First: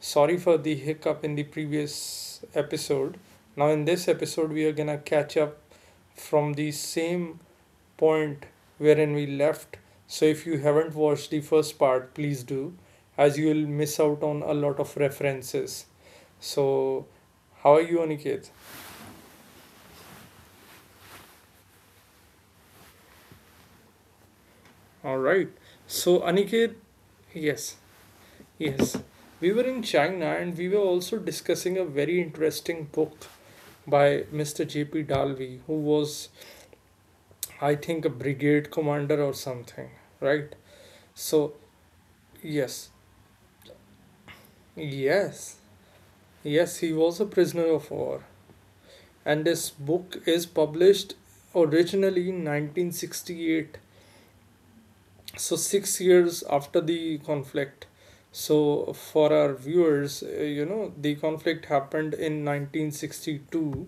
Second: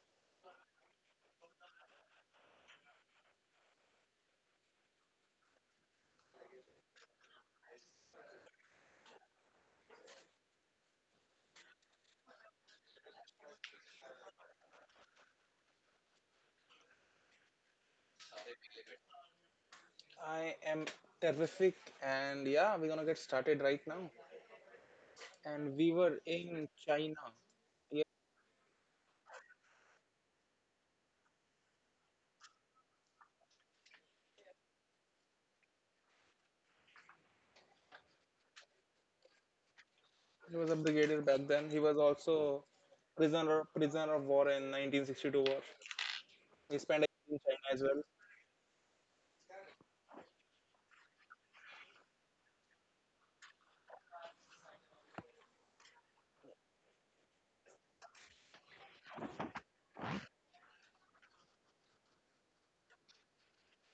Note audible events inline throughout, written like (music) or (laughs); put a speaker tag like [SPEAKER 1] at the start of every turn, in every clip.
[SPEAKER 1] sorry for the hiccup in the previous episode. Now, in this episode, we are gonna catch up from the same point wherein we left. So, if you haven't watched the first part, please do, as you will miss out on a lot of references. So, how are you, Aniket?
[SPEAKER 2] I am terrific, and yeah, we're gonna get started right now.
[SPEAKER 1] All right.
[SPEAKER 2] And we were
[SPEAKER 1] So,
[SPEAKER 2] in
[SPEAKER 1] Aniket,
[SPEAKER 2] China.
[SPEAKER 1] yes,
[SPEAKER 2] Yeah,
[SPEAKER 1] yes, we were in China and we were also discussing a very interesting book by Mr. J.P. Dalvi, who was, I think, a brigade commander or something, right?
[SPEAKER 2] he was a brigadier back
[SPEAKER 1] So,
[SPEAKER 2] then. He was also
[SPEAKER 1] yes,
[SPEAKER 2] prisoner of war in 1962
[SPEAKER 1] yes,
[SPEAKER 2] war.
[SPEAKER 1] yes,
[SPEAKER 2] He
[SPEAKER 1] he
[SPEAKER 2] spent a
[SPEAKER 1] was a
[SPEAKER 2] year in
[SPEAKER 1] prisoner
[SPEAKER 2] China as
[SPEAKER 1] of
[SPEAKER 2] well.
[SPEAKER 1] war. And this book is published originally in 1968, so 6 years after the conflict. So, for our viewers, the conflict happened in 1962,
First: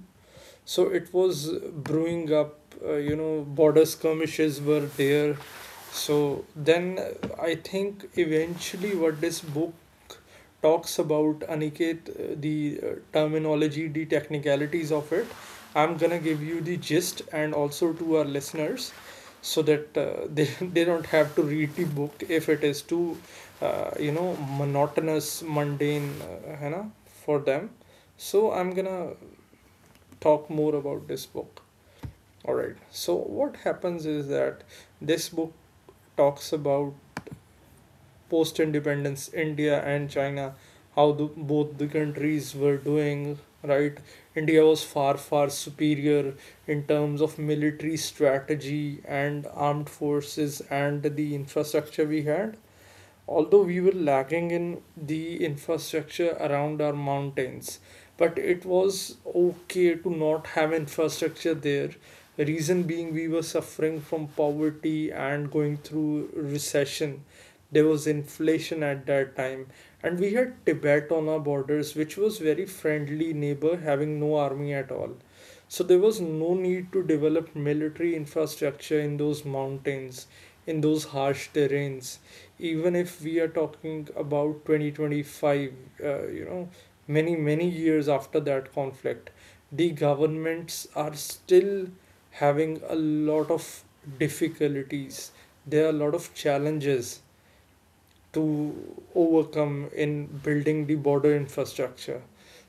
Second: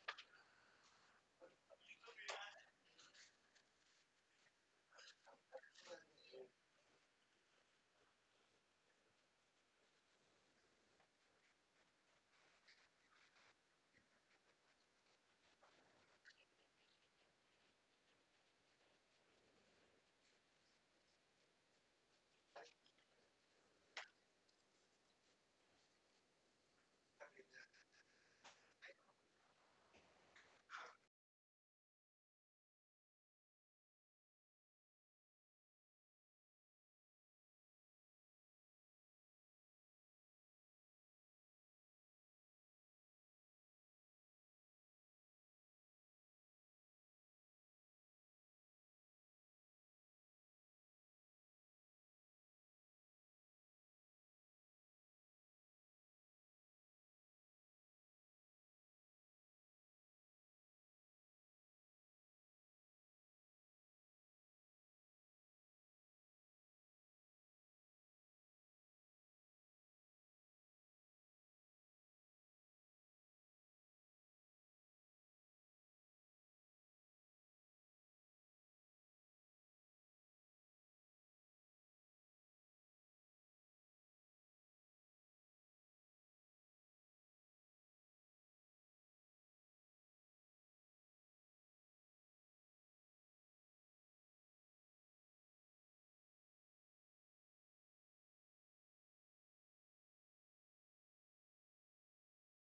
[SPEAKER 1] so it was brewing up. Border skirmishes were there. So then, I think eventually what this book talks about, Aniket, the terminology, the technicalities of it, I'm gonna give you the gist and also to our listeners, so that (laughs) they don't have to read the book if it is too monotonous, mundane, for them. So I'm gonna talk more about this book. All right. So what happens is that this book talks about post-independence India and China, how both the countries were doing. Right, India was far far superior in terms of military strategy and armed forces and the infrastructure we had, although we were lagging in the infrastructure around our mountains. But it was okay to not have infrastructure there, reason being we were suffering from poverty and going through recession. There was inflation at that time, and we had Tibet on our borders, which was very friendly neighbor, having no army at all. So there was no need to develop military infrastructure in those mountains, in those harsh terrains. Even if we are talking about 2025, uh, you know many many years after that conflict, the governments are still having a lot of difficulties. There are a lot of challenges to overcome in building the border infrastructure.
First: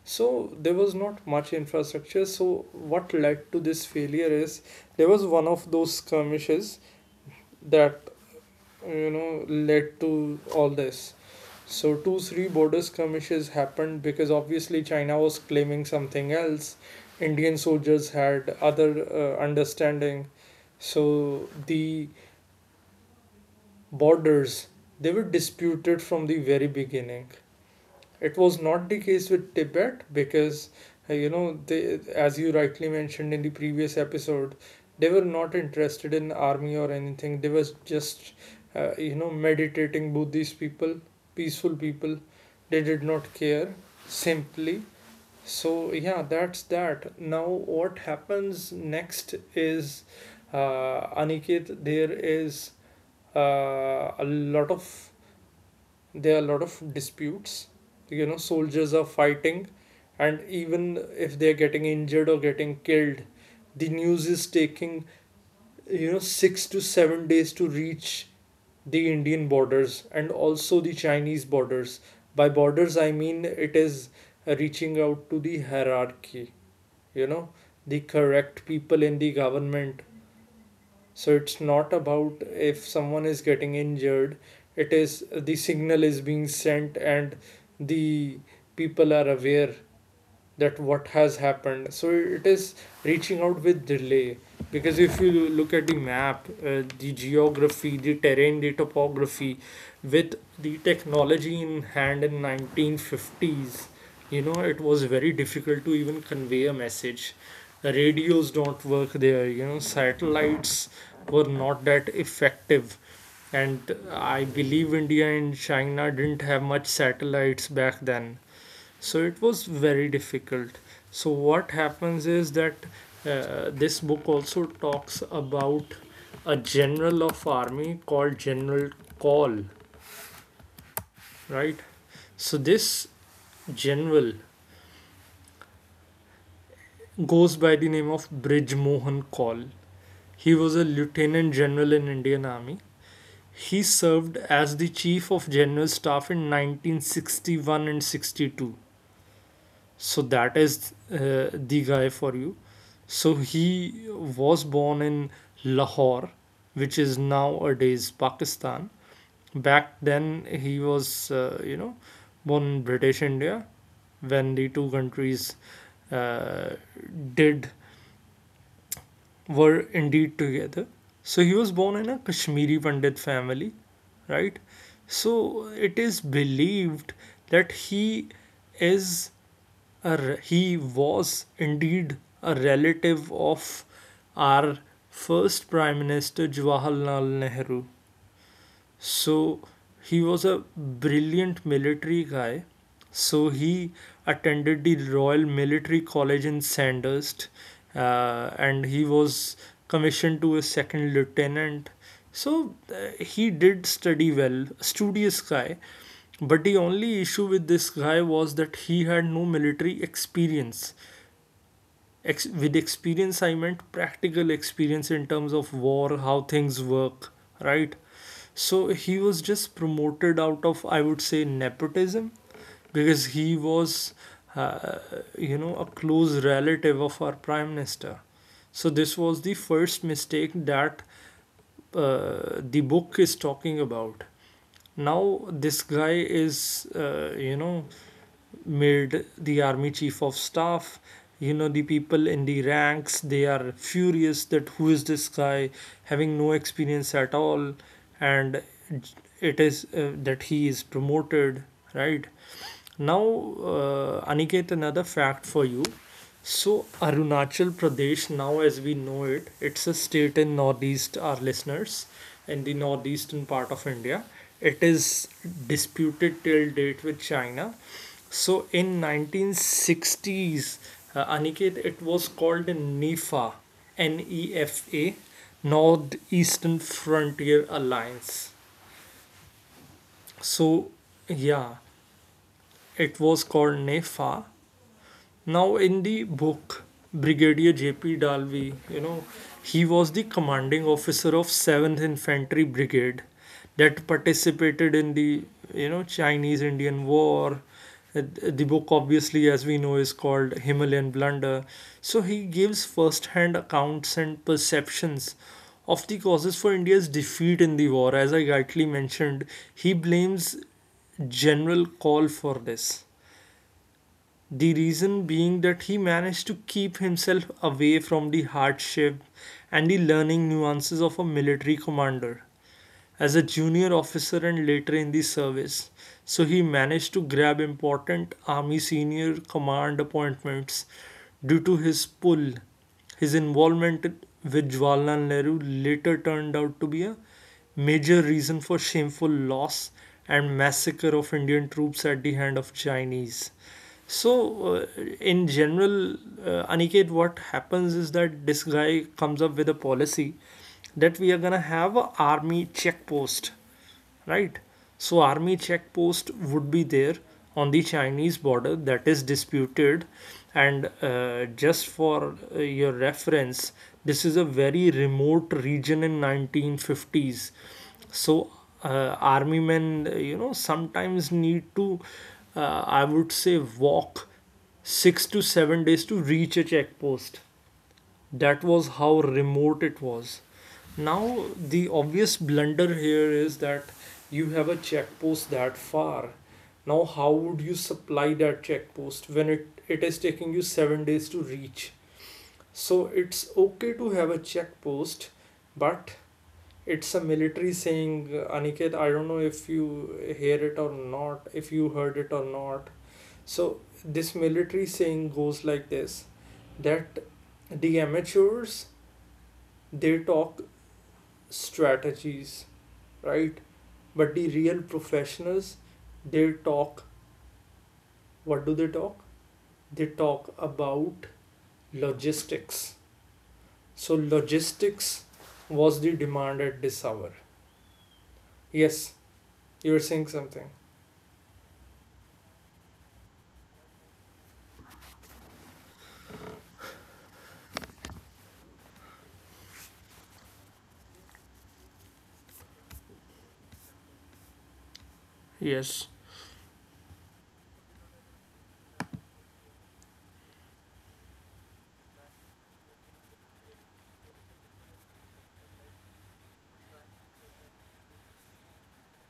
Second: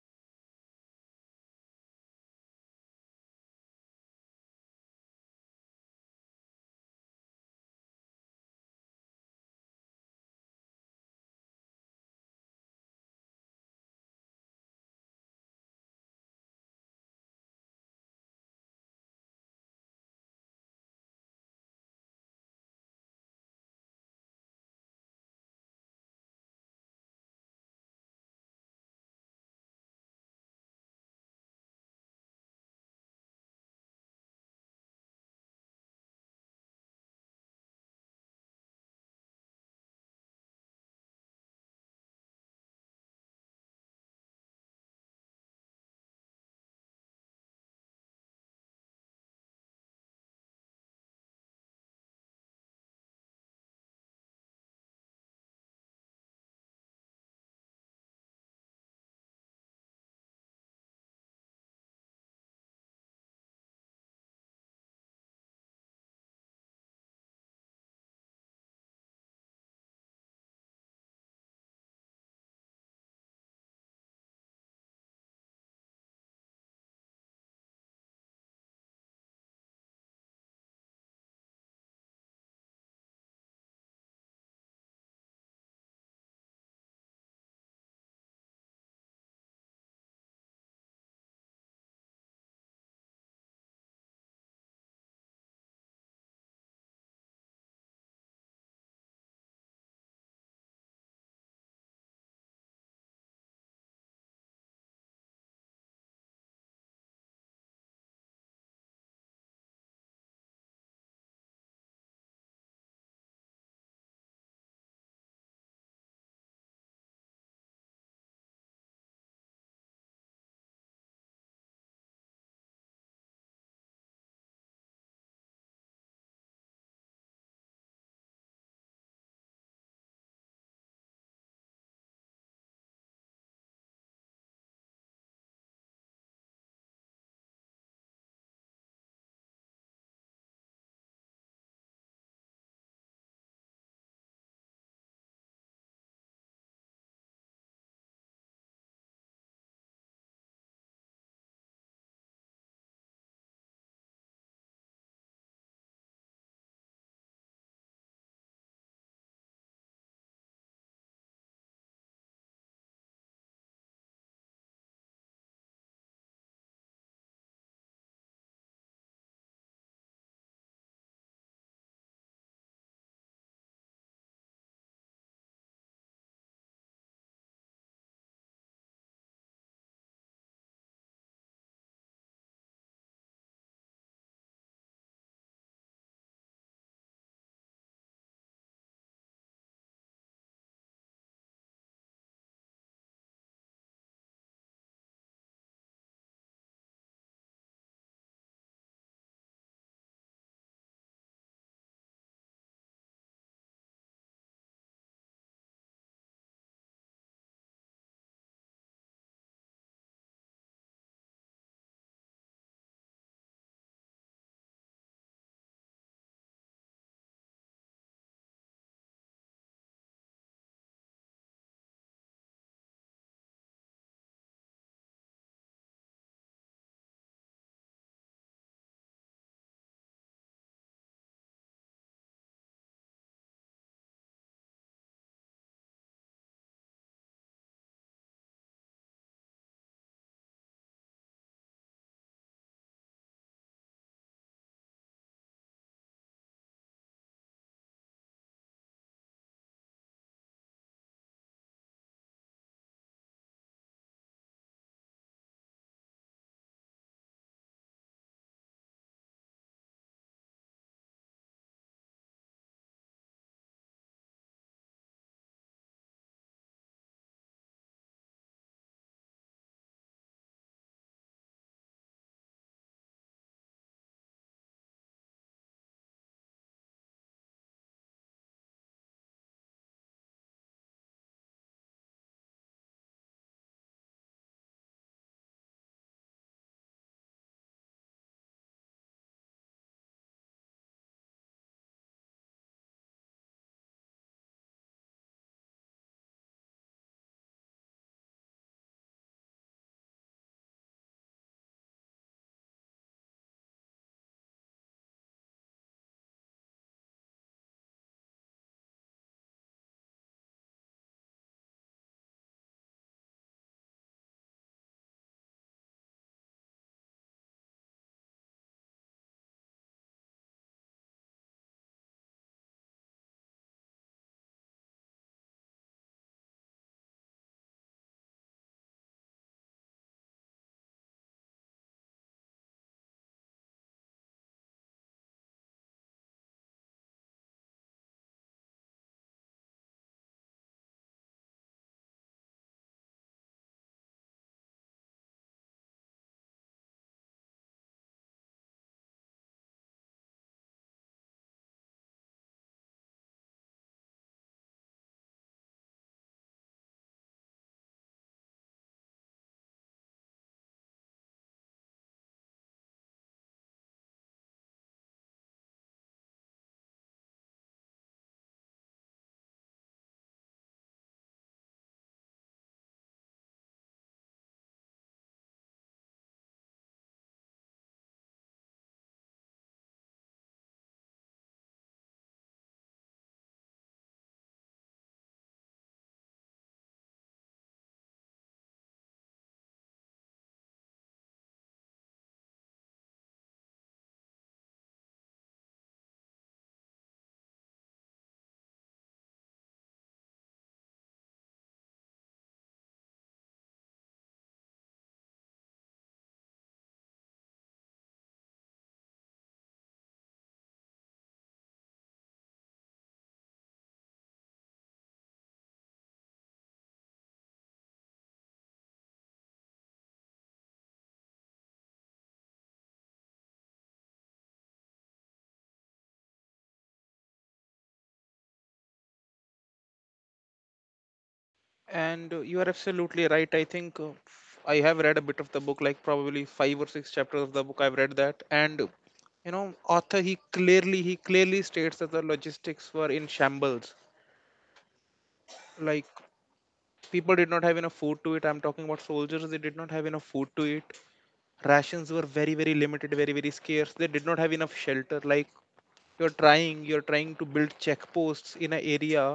[SPEAKER 1] So there was not much infrastructure. So what led to this failure is, there was one of those skirmishes that led to all this. So two three border skirmishes happened because obviously China was claiming something else. Indian soldiers had other understanding. So the borders, they were disputed from the very beginning. It was not the case with Tibet because, they, as you rightly mentioned in the previous episode, they were not interested in army or anything. They was just, meditating Buddhist people, peaceful people. They did not care simply. So yeah, that's that. Now what happens next is, Aniket, there is a lot of there are a lot of disputes. Soldiers are fighting, and even if they're getting injured or getting killed, the news is taking 6 to 7 days to reach the Indian borders and also the Chinese borders. By borders I mean it is reaching out to the hierarchy, you know the correct people in the government. So it's not about if someone is getting injured, it is the signal is being sent and the people are aware that what has happened. So it is reaching out with delay because if you look at the map, the geography, the terrain, the topography, with the technology in hand in 1950s, it was very difficult to even convey a message. The radios don't work there. Satellites were not that effective. And I believe India and China didn't have much satellites back then, so it was very difficult. So what happens is that, this book also talks about a general of army called general call, right? So this general goes by the name of Bridge Mohan Kaul. He was a lieutenant general in Indian Army. He served as the chief of general staff in 1961 and 62. So that is the guy for you. So he was born in Lahore, which is nowadays Pakistan. Back then, he was, born in British India when the two countries uh, did were indeed together. So he was born in a Kashmiri Pandit family, right? So it is believed that is a he was indeed a relative of our first Prime Minister Jawaharlal Nehru. So he was a brilliant military guy. So he attended the Royal Military College in Sandhurst, and he was commissioned to a second lieutenant. So he did study well, studious guy. But the only issue with this guy was that he had no military experience. With experience I meant practical experience in terms of war, how things work, right? So he was just promoted out of, I would say, nepotism, because he was, uh, a close relative of our prime minister. So this was the first mistake that the book is talking about. Now this guy is, made the army chief of staff. The people in the ranks, they are furious that who is this guy having no experience at all, and it is that he is promoted, right? Now, Aniket, another fact for you. So, Arunachal Pradesh, now as we know it, it's a state in northeast, our listeners, in the northeastern part of India. It is disputed till date with China. So, in 1960s, Aniket, it was called NEFA, NEFA, Northeastern Frontier Alliance. So, yeah, it was called NEFA. Now, in the book, Brigadier J.P. Dalvi, he was the commanding officer of 7th Infantry Brigade that participated in the, Chinese Indian War. Uh, The book, obviously, as we know, is called Himalayan Blunder. So, he gives first hand accounts and perceptions of the causes for India's defeat in the war. As I rightly mentioned, he blames General Call for this, the reason being that he managed to keep himself away from the hardship and the learning nuances of a military commander as a junior officer and later in the service. So he managed to grab important army senior command appointments due to his pull. His involvement with Jawaharlal Nehru later turned out to be a major reason for shameful loss and massacre of Indian troops at the hand of Chinese. So, in general, Aniket, what happens is that this guy comes up with a policy that we are gonna have a army checkpost, right? So army checkpost would be there on the Chinese border that is disputed. And just for your reference, this is a very remote region in 1950s. So army men, sometimes need to, uh, I would say, walk 6 to 7 days to reach a checkpost. That was how remote it was. Now, the obvious blunder here is that you have a check post that far. Now, how would you supply that check post when it is taking you 7 days to reach? So, it's okay to have a check post, but it's a military saying, Aniket. I don't know if you hear it or not, if you heard it or not. So, this military saying goes like this, that the amateurs, they talk strategies, right? But the real professionals, they talk, what do they talk? They talk about logistics. So logistics was the demand at this hour. Yes, you were saying something.
[SPEAKER 2] And you are absolutely right. I think I have read a bit of the book, like probably five or six chapters of the book. I've read that, and author he clearly states that the logistics were in shambles. Like
[SPEAKER 1] Yes,
[SPEAKER 2] people did not have enough food to eat. I'm talking about soldiers. They did not have enough food to eat. Rations were very very limited, very very scarce. They did not have enough shelter. Like you're trying to build checkposts in an area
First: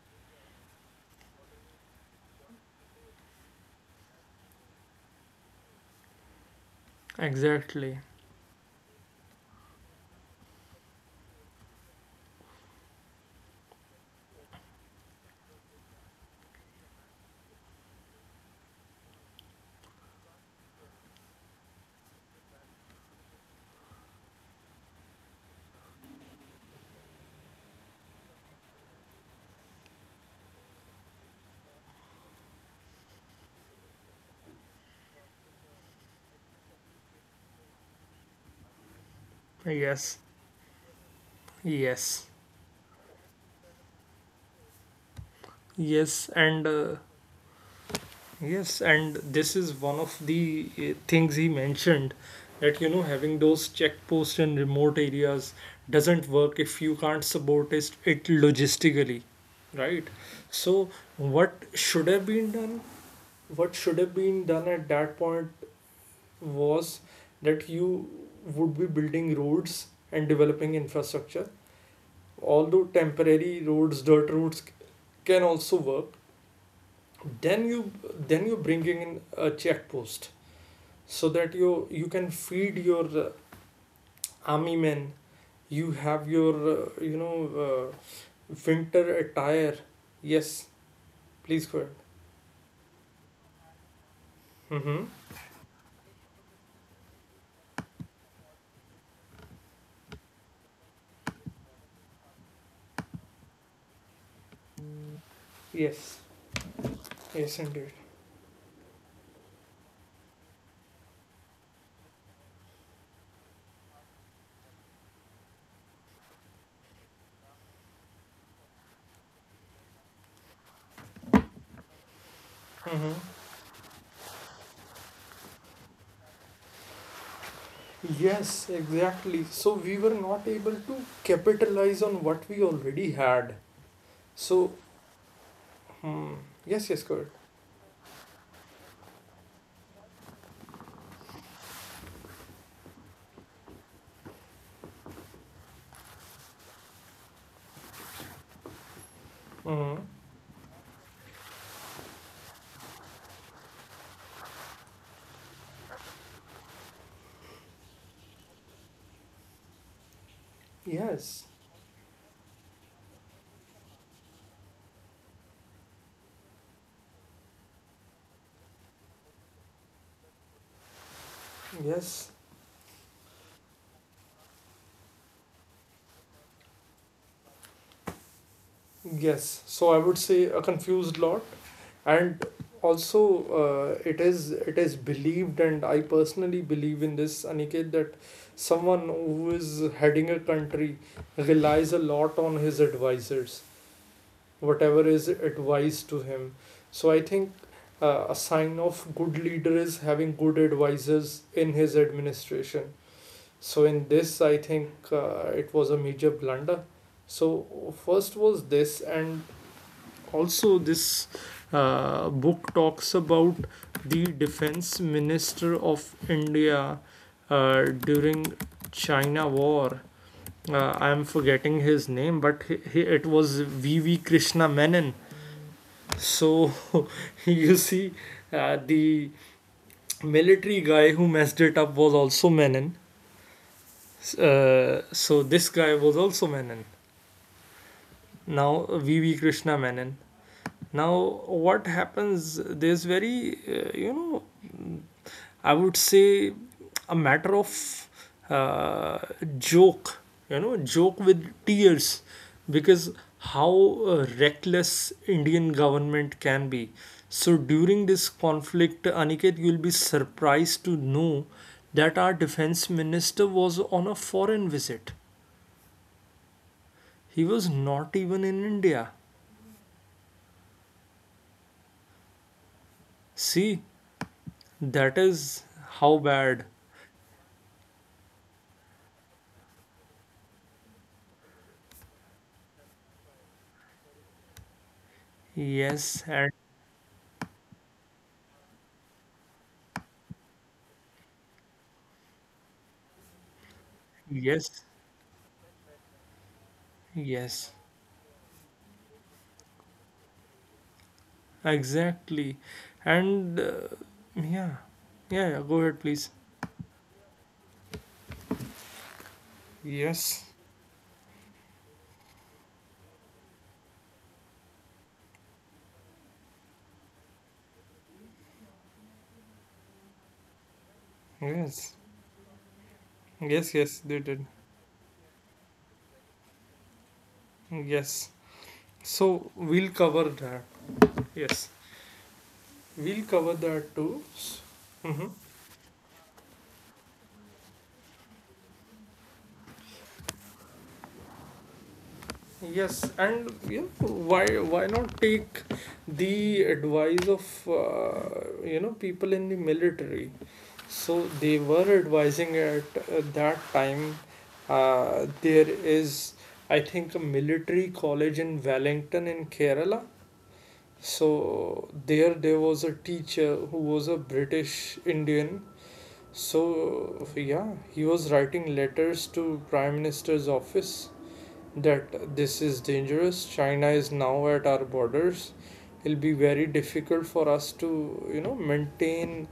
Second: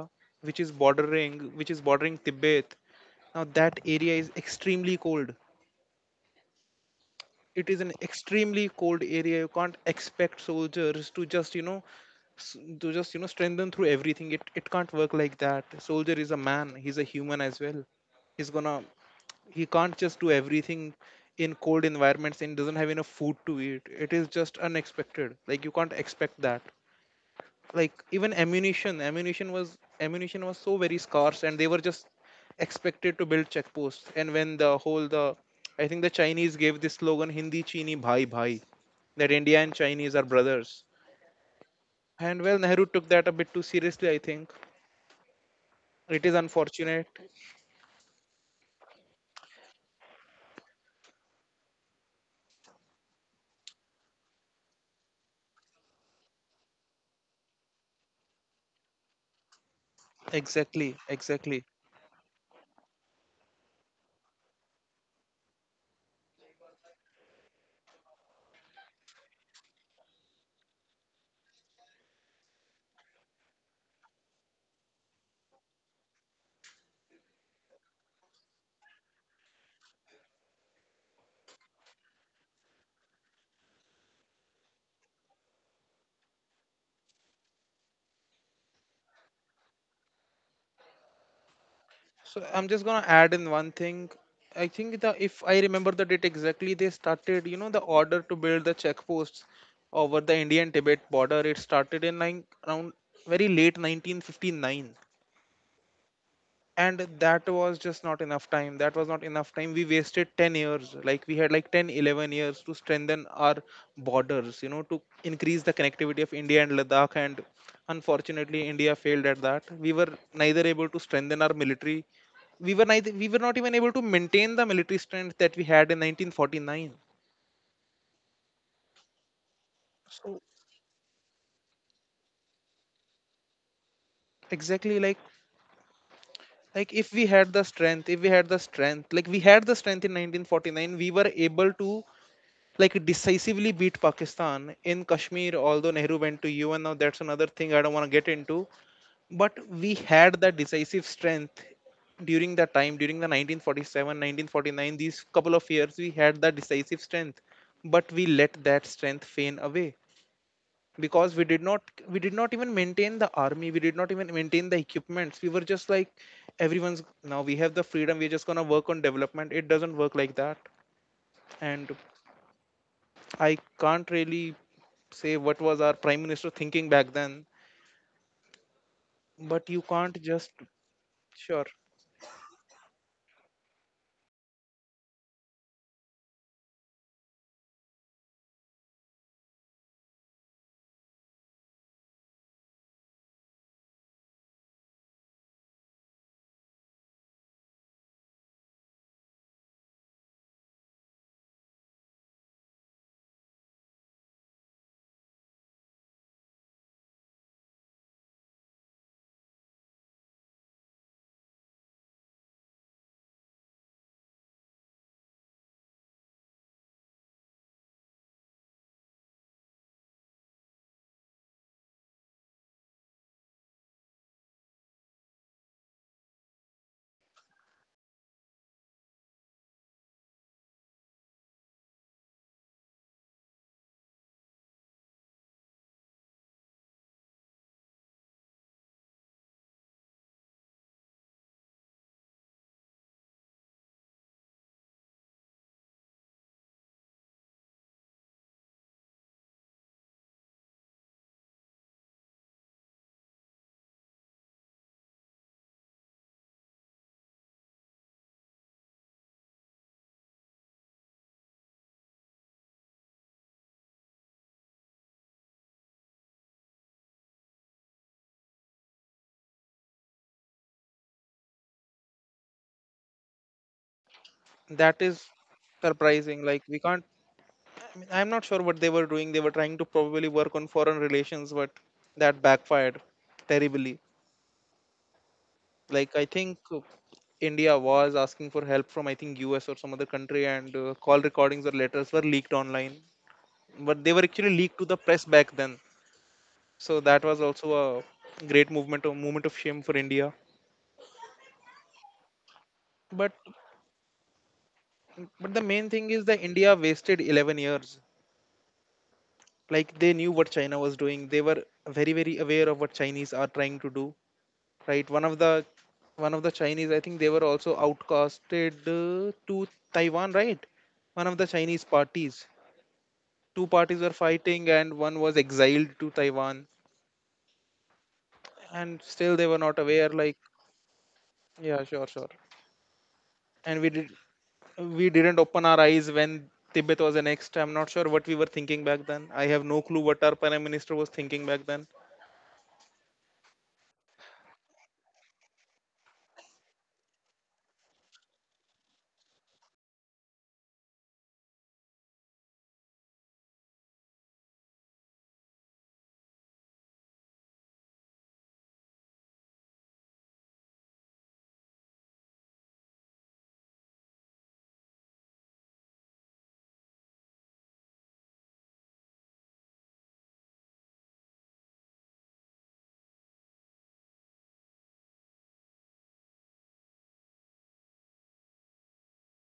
[SPEAKER 2] which is bordering Tibet. Now that area is extremely cold. It is an
[SPEAKER 1] exactly.
[SPEAKER 2] extremely cold area. You can't expect soldiers to just, you know, to just, you know, strengthen through everything. It can't work like that. Soldier is a man, he's a human as well. He's gonna, he can't just do everything in cold environments and doesn't have enough food to eat. It is just unexpected. Like you can't expect that. Like even ammunition was so very scarce and they were just expected to build checkposts. And when the whole the I think the Chinese gave this slogan, hindi chini bhai bhai, that India and Chinese
[SPEAKER 1] Yes,
[SPEAKER 2] are brothers.
[SPEAKER 1] yes,
[SPEAKER 2] And well, Nehru took that a bit too seriously I think. It
[SPEAKER 1] yes.
[SPEAKER 2] is
[SPEAKER 1] And
[SPEAKER 2] unfortunate.
[SPEAKER 1] yes, and this is one of the things he mentioned that having those checkposts in remote areas doesn't work if you can't support it logistically, right? So
[SPEAKER 2] Exactly.
[SPEAKER 1] what
[SPEAKER 2] Exactly.
[SPEAKER 1] should have been done? What should have been done at that point was that you would be building roads and developing infrastructure. Although temporary roads, dirt roads can also work, then you, then you're bringing in a checkpost so that you can feed your army men. You have your uh, winter attire. Yes, please go ahead.
[SPEAKER 2] So I'm just gonna add in one thing. I think
[SPEAKER 1] Mm-hmm.
[SPEAKER 2] the if I remember the date exactly, they started, you know, the order to build the check posts over the Indian Tibet border. It started in like around very late 1959,
[SPEAKER 1] Yes,
[SPEAKER 2] and that
[SPEAKER 1] yes,
[SPEAKER 2] was
[SPEAKER 1] indeed.
[SPEAKER 2] just not enough time. That was not enough time. We wasted 10 years. Like we had like 10, 11 years to strengthen our borders, you know, to increase the connectivity of India and Ladakh. And unfortunately, India failed at that. We were neither able to strengthen our military. We were neither, we were
[SPEAKER 1] Mm-hmm.
[SPEAKER 2] not even able to maintain the military strength that we had in 1949.
[SPEAKER 1] Yes, exactly, so we were
[SPEAKER 2] So
[SPEAKER 1] not able to capitalize on what we already had. So,
[SPEAKER 2] exactly. like
[SPEAKER 1] hmm.
[SPEAKER 2] like
[SPEAKER 1] Yes, yes.
[SPEAKER 2] if we
[SPEAKER 1] Good.
[SPEAKER 2] had the strength if we had the strength like we had the strength in 1949, we were able to like decisively beat Pakistan in Kashmir, although Nehru went to UN. Now that's another thing, I don't want to get into. But
[SPEAKER 1] Ahead.
[SPEAKER 2] we
[SPEAKER 1] Mm-hmm.
[SPEAKER 2] had that decisive strength during that time, during the 1947, 1949, these couple of years we had that decisive strength. But we let that strength fade away because we
[SPEAKER 1] Yes,
[SPEAKER 2] did not, we did not even maintain the army, we did not even maintain the equipments. We were just like, everyone's, now we have the freedom, we're just going to work on development. It doesn't work like that. And
[SPEAKER 1] yes.
[SPEAKER 2] I can't really say what was our prime minister thinking back then. But
[SPEAKER 1] Yes,
[SPEAKER 2] you
[SPEAKER 1] so I
[SPEAKER 2] can't
[SPEAKER 1] would say
[SPEAKER 2] just,
[SPEAKER 1] a confused lot,
[SPEAKER 2] sure.
[SPEAKER 1] and also, it is, it is believed, and I personally believe in this, Aniket, that someone who is heading a country relies a lot on his advisors, whatever is advised to him. So I think a sign of good leader is having good advisors in his administration. So in this, I think it was a major blunder. So first was this, and also this book talks about the defense minister of india uh, during china war, I am forgetting his name but it was V V krishna menon. So (laughs) you see, the military guy who messed it up was also Menon. So this guy was also Menon. Now V V krishna menon. Now, what happens? There's very, mm, I would say a matter of uh, joke, joke with tears, because how reckless Indian government can be. So during this conflict, Aniket, you'll be surprised to know that our defense minister was on a foreign visit. He was not even in India. See,
[SPEAKER 2] That
[SPEAKER 1] that
[SPEAKER 2] is
[SPEAKER 1] is how
[SPEAKER 2] surprising, like
[SPEAKER 1] bad.
[SPEAKER 2] we can't, I mean, I'm not sure what they were doing. They were trying to probably work on foreign relations, but that backfired terribly. Like I
[SPEAKER 1] Yes, and
[SPEAKER 2] think India was asking for help from I think US or some other country, and call recordings or letters were leaked online, but they were actually leaked to
[SPEAKER 1] yes,
[SPEAKER 2] the press back then. So that was
[SPEAKER 1] yes,
[SPEAKER 2] also a great movement, a moment of shame for India.
[SPEAKER 1] exactly.
[SPEAKER 2] But
[SPEAKER 1] And yeah, yeah,
[SPEAKER 2] but the
[SPEAKER 1] yeah, go
[SPEAKER 2] main
[SPEAKER 1] ahead,
[SPEAKER 2] thing is
[SPEAKER 1] please.
[SPEAKER 2] that India wasted 11 years. Like they knew
[SPEAKER 1] Yes,
[SPEAKER 2] what China was doing. They were very very aware of what Chinese are trying to do. Right. One of the Chinese, I think they were also outcasted to Taiwan. Right. One of the Chinese
[SPEAKER 1] yes,
[SPEAKER 2] parties, two
[SPEAKER 1] yes,
[SPEAKER 2] parties
[SPEAKER 1] yes,
[SPEAKER 2] were
[SPEAKER 1] they did.
[SPEAKER 2] fighting and one was exiled to Taiwan,
[SPEAKER 1] Yes.
[SPEAKER 2] and still they
[SPEAKER 1] So
[SPEAKER 2] were not
[SPEAKER 1] we'll
[SPEAKER 2] aware.
[SPEAKER 1] cover
[SPEAKER 2] Like,
[SPEAKER 1] that. Yes,
[SPEAKER 2] yeah, sure, sure.
[SPEAKER 1] we'll cover
[SPEAKER 2] And
[SPEAKER 1] that too.
[SPEAKER 2] we
[SPEAKER 1] Mm-hmm.
[SPEAKER 2] didn't open our eyes when Tibet was annexed. I'm not sure what we were thinking back then. I have no clue what our prime minister was thinking back then.
[SPEAKER 1] Yes, and you know, why not take the advice of you know people in the military? So they were advising at that time. There is, I think, a military college in Wellington in Kerala. So there was a teacher who was a British Indian. So yeah, he was writing letters to Prime Minister's office that this is dangerous. China is now at our borders. It'll be very difficult for us to, you know, maintain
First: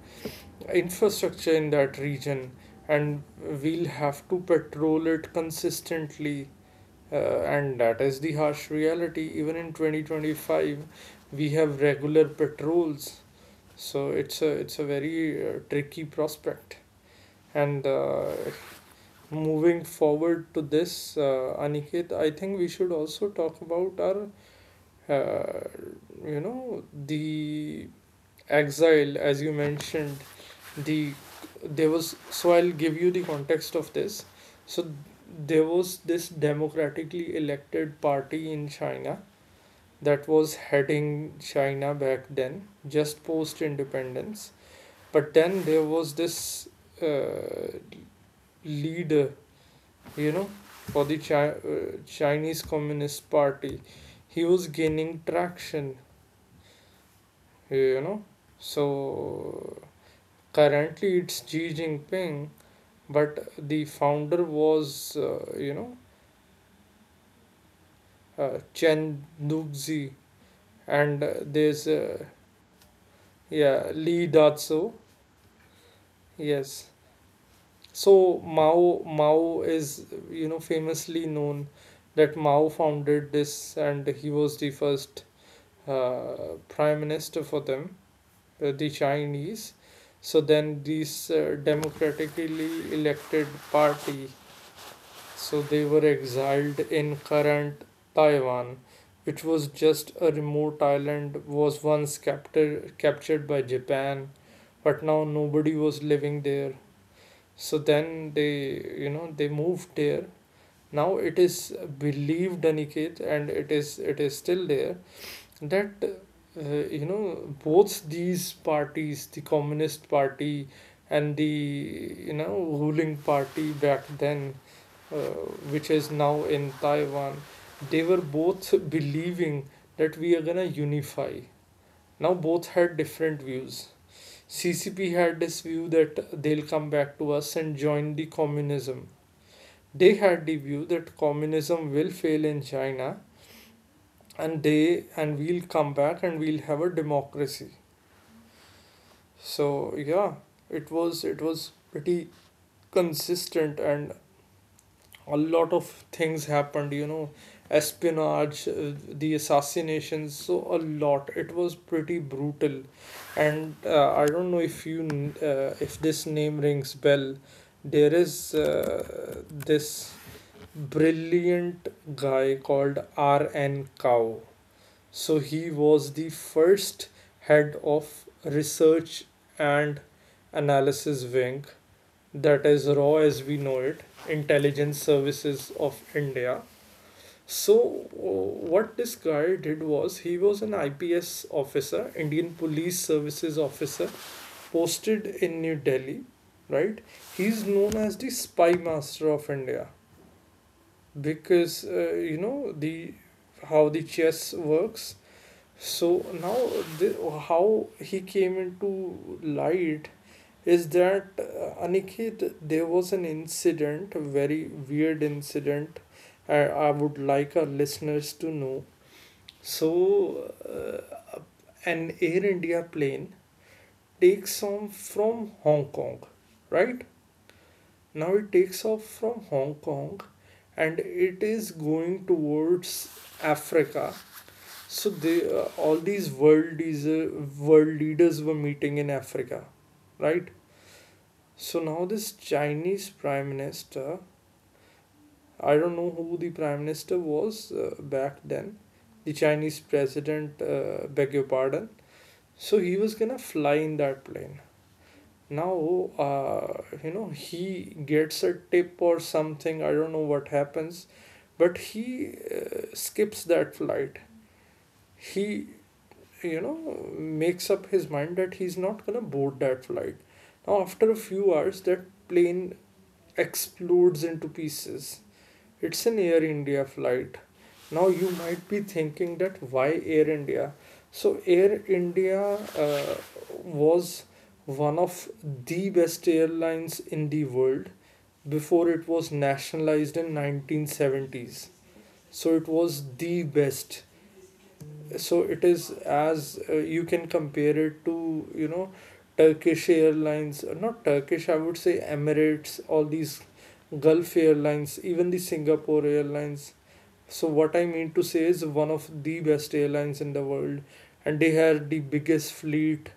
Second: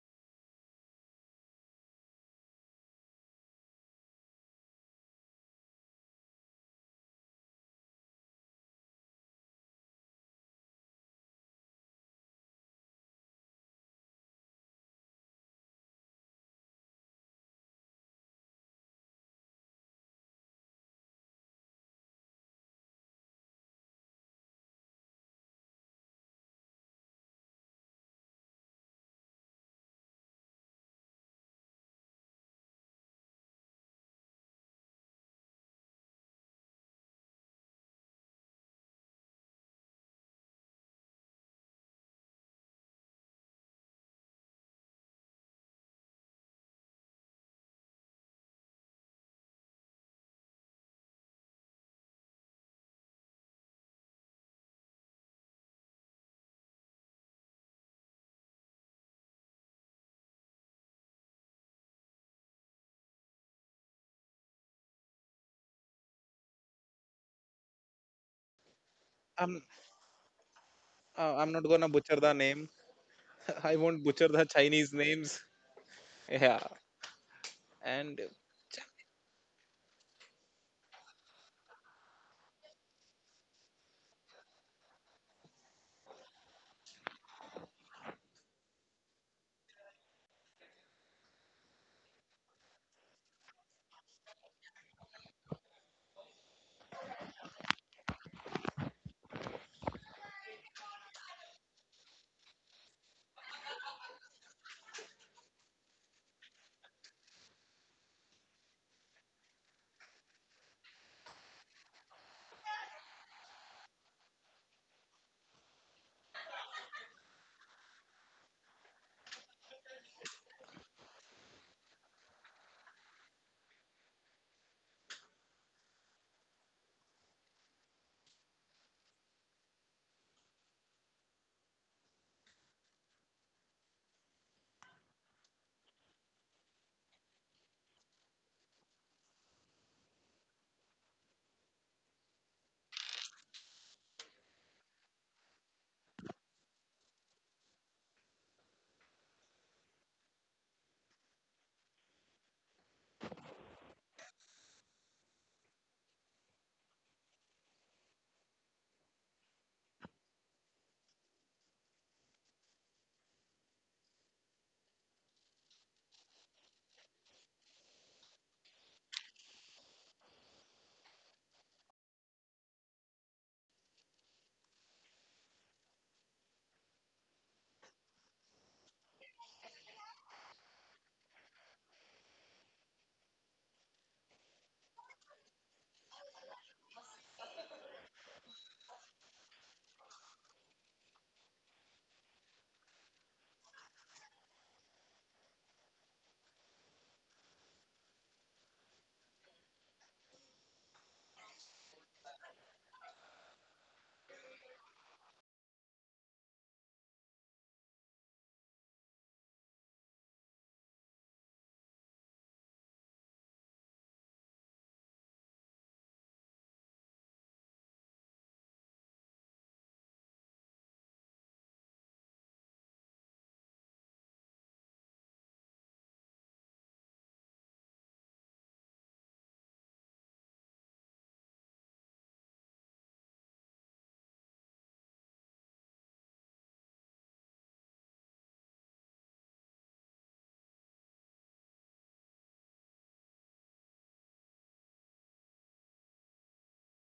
[SPEAKER 1] infrastructure in that region, and we'll have to patrol it consistently. And that is the harsh reality. Even in 2025, we have regular patrols, so it's a very tricky prospect. And Moving forward to this, Aniket, I think we should also talk about our, uh, the exile, as you mentioned. The there was so I'll give you the context of this. So there was this democratically elected party in China that was heading China back then, just post independence. But then there was this uh, leader, you know, for the Chinese Communist Party. He was gaining traction, you know. So currently it's Xi Jinping, but the founder was, Chen
[SPEAKER 2] I'm
[SPEAKER 1] Duxi, and
[SPEAKER 2] I'm not
[SPEAKER 1] there's
[SPEAKER 2] gonna butcher the name. (laughs) I
[SPEAKER 1] yeah
[SPEAKER 2] won't
[SPEAKER 1] Li
[SPEAKER 2] butcher the
[SPEAKER 1] Datso.
[SPEAKER 2] Chinese names. Yeah.
[SPEAKER 1] Yes. So
[SPEAKER 2] And
[SPEAKER 1] Mao is, you know, famously known that Mao founded this and he was the first prime minister for them, the Chinese. So then these democratically elected party, so they were exiled in current Taiwan, which was just a remote island, was once captured by Japan, but now nobody was living there. So then they, you know, they moved there. Now it is believed, Aniket, and it is still there that uh, you know both these parties, the communist party and the, you know, ruling party back then, uh, which is now in Taiwan, they were both believing that we are going to unify. Now both had different views. CCP had this view that they'll come back to us and join the communism. They had the view that communism will fail in China, and they and we'll come back and we'll have a democracy. So yeah, it was pretty consistent, and a lot of things happened, you know, espionage, the assassinations, so a lot. It was pretty brutal. And I don't know if you if this name rings bell. There is this brilliant guy called R.N. Kao. So he was the first head of research and analysis wing, that is RAW as we know it, Intelligence Services of India. So, what this guy did was he was an IPS officer, Indian Police Services officer, posted in New Delhi, right? He's known as the spy master of India, because you know the how the chess works. So now the, how he came into light is that Aniket, there was an incident, a very weird incident. I would like our listeners to know. So, uh, an Air India plane takes off from Hong Kong, right? Now it takes off from Hong Kong, and it is going towards Africa. So they all these world leaders were meeting in Africa, right? So now this Chinese prime minister, I don't know who the prime minister was back then, the Chinese president, beg your pardon. So he was gonna fly in that plane. Now, he gets a tip or something, I don't know what happens, but he skips that flight. He, you know, makes up his mind that he's not gonna board that flight. Now, after a few hours, that plane explodes into pieces. It's an Air India flight. Now you might be thinking that why Air India? So Air India uh, was one of the best airlines in the world before it was nationalized in 1970s. So it was the best. So it is, as you can compare it to, you know, Turkish Airlines, not Turkish, I would say Emirates, all these Gulf airlines, even the Singapore Airlines. So what I mean to say is one of the best airlines in the world, and they had the biggest fleet,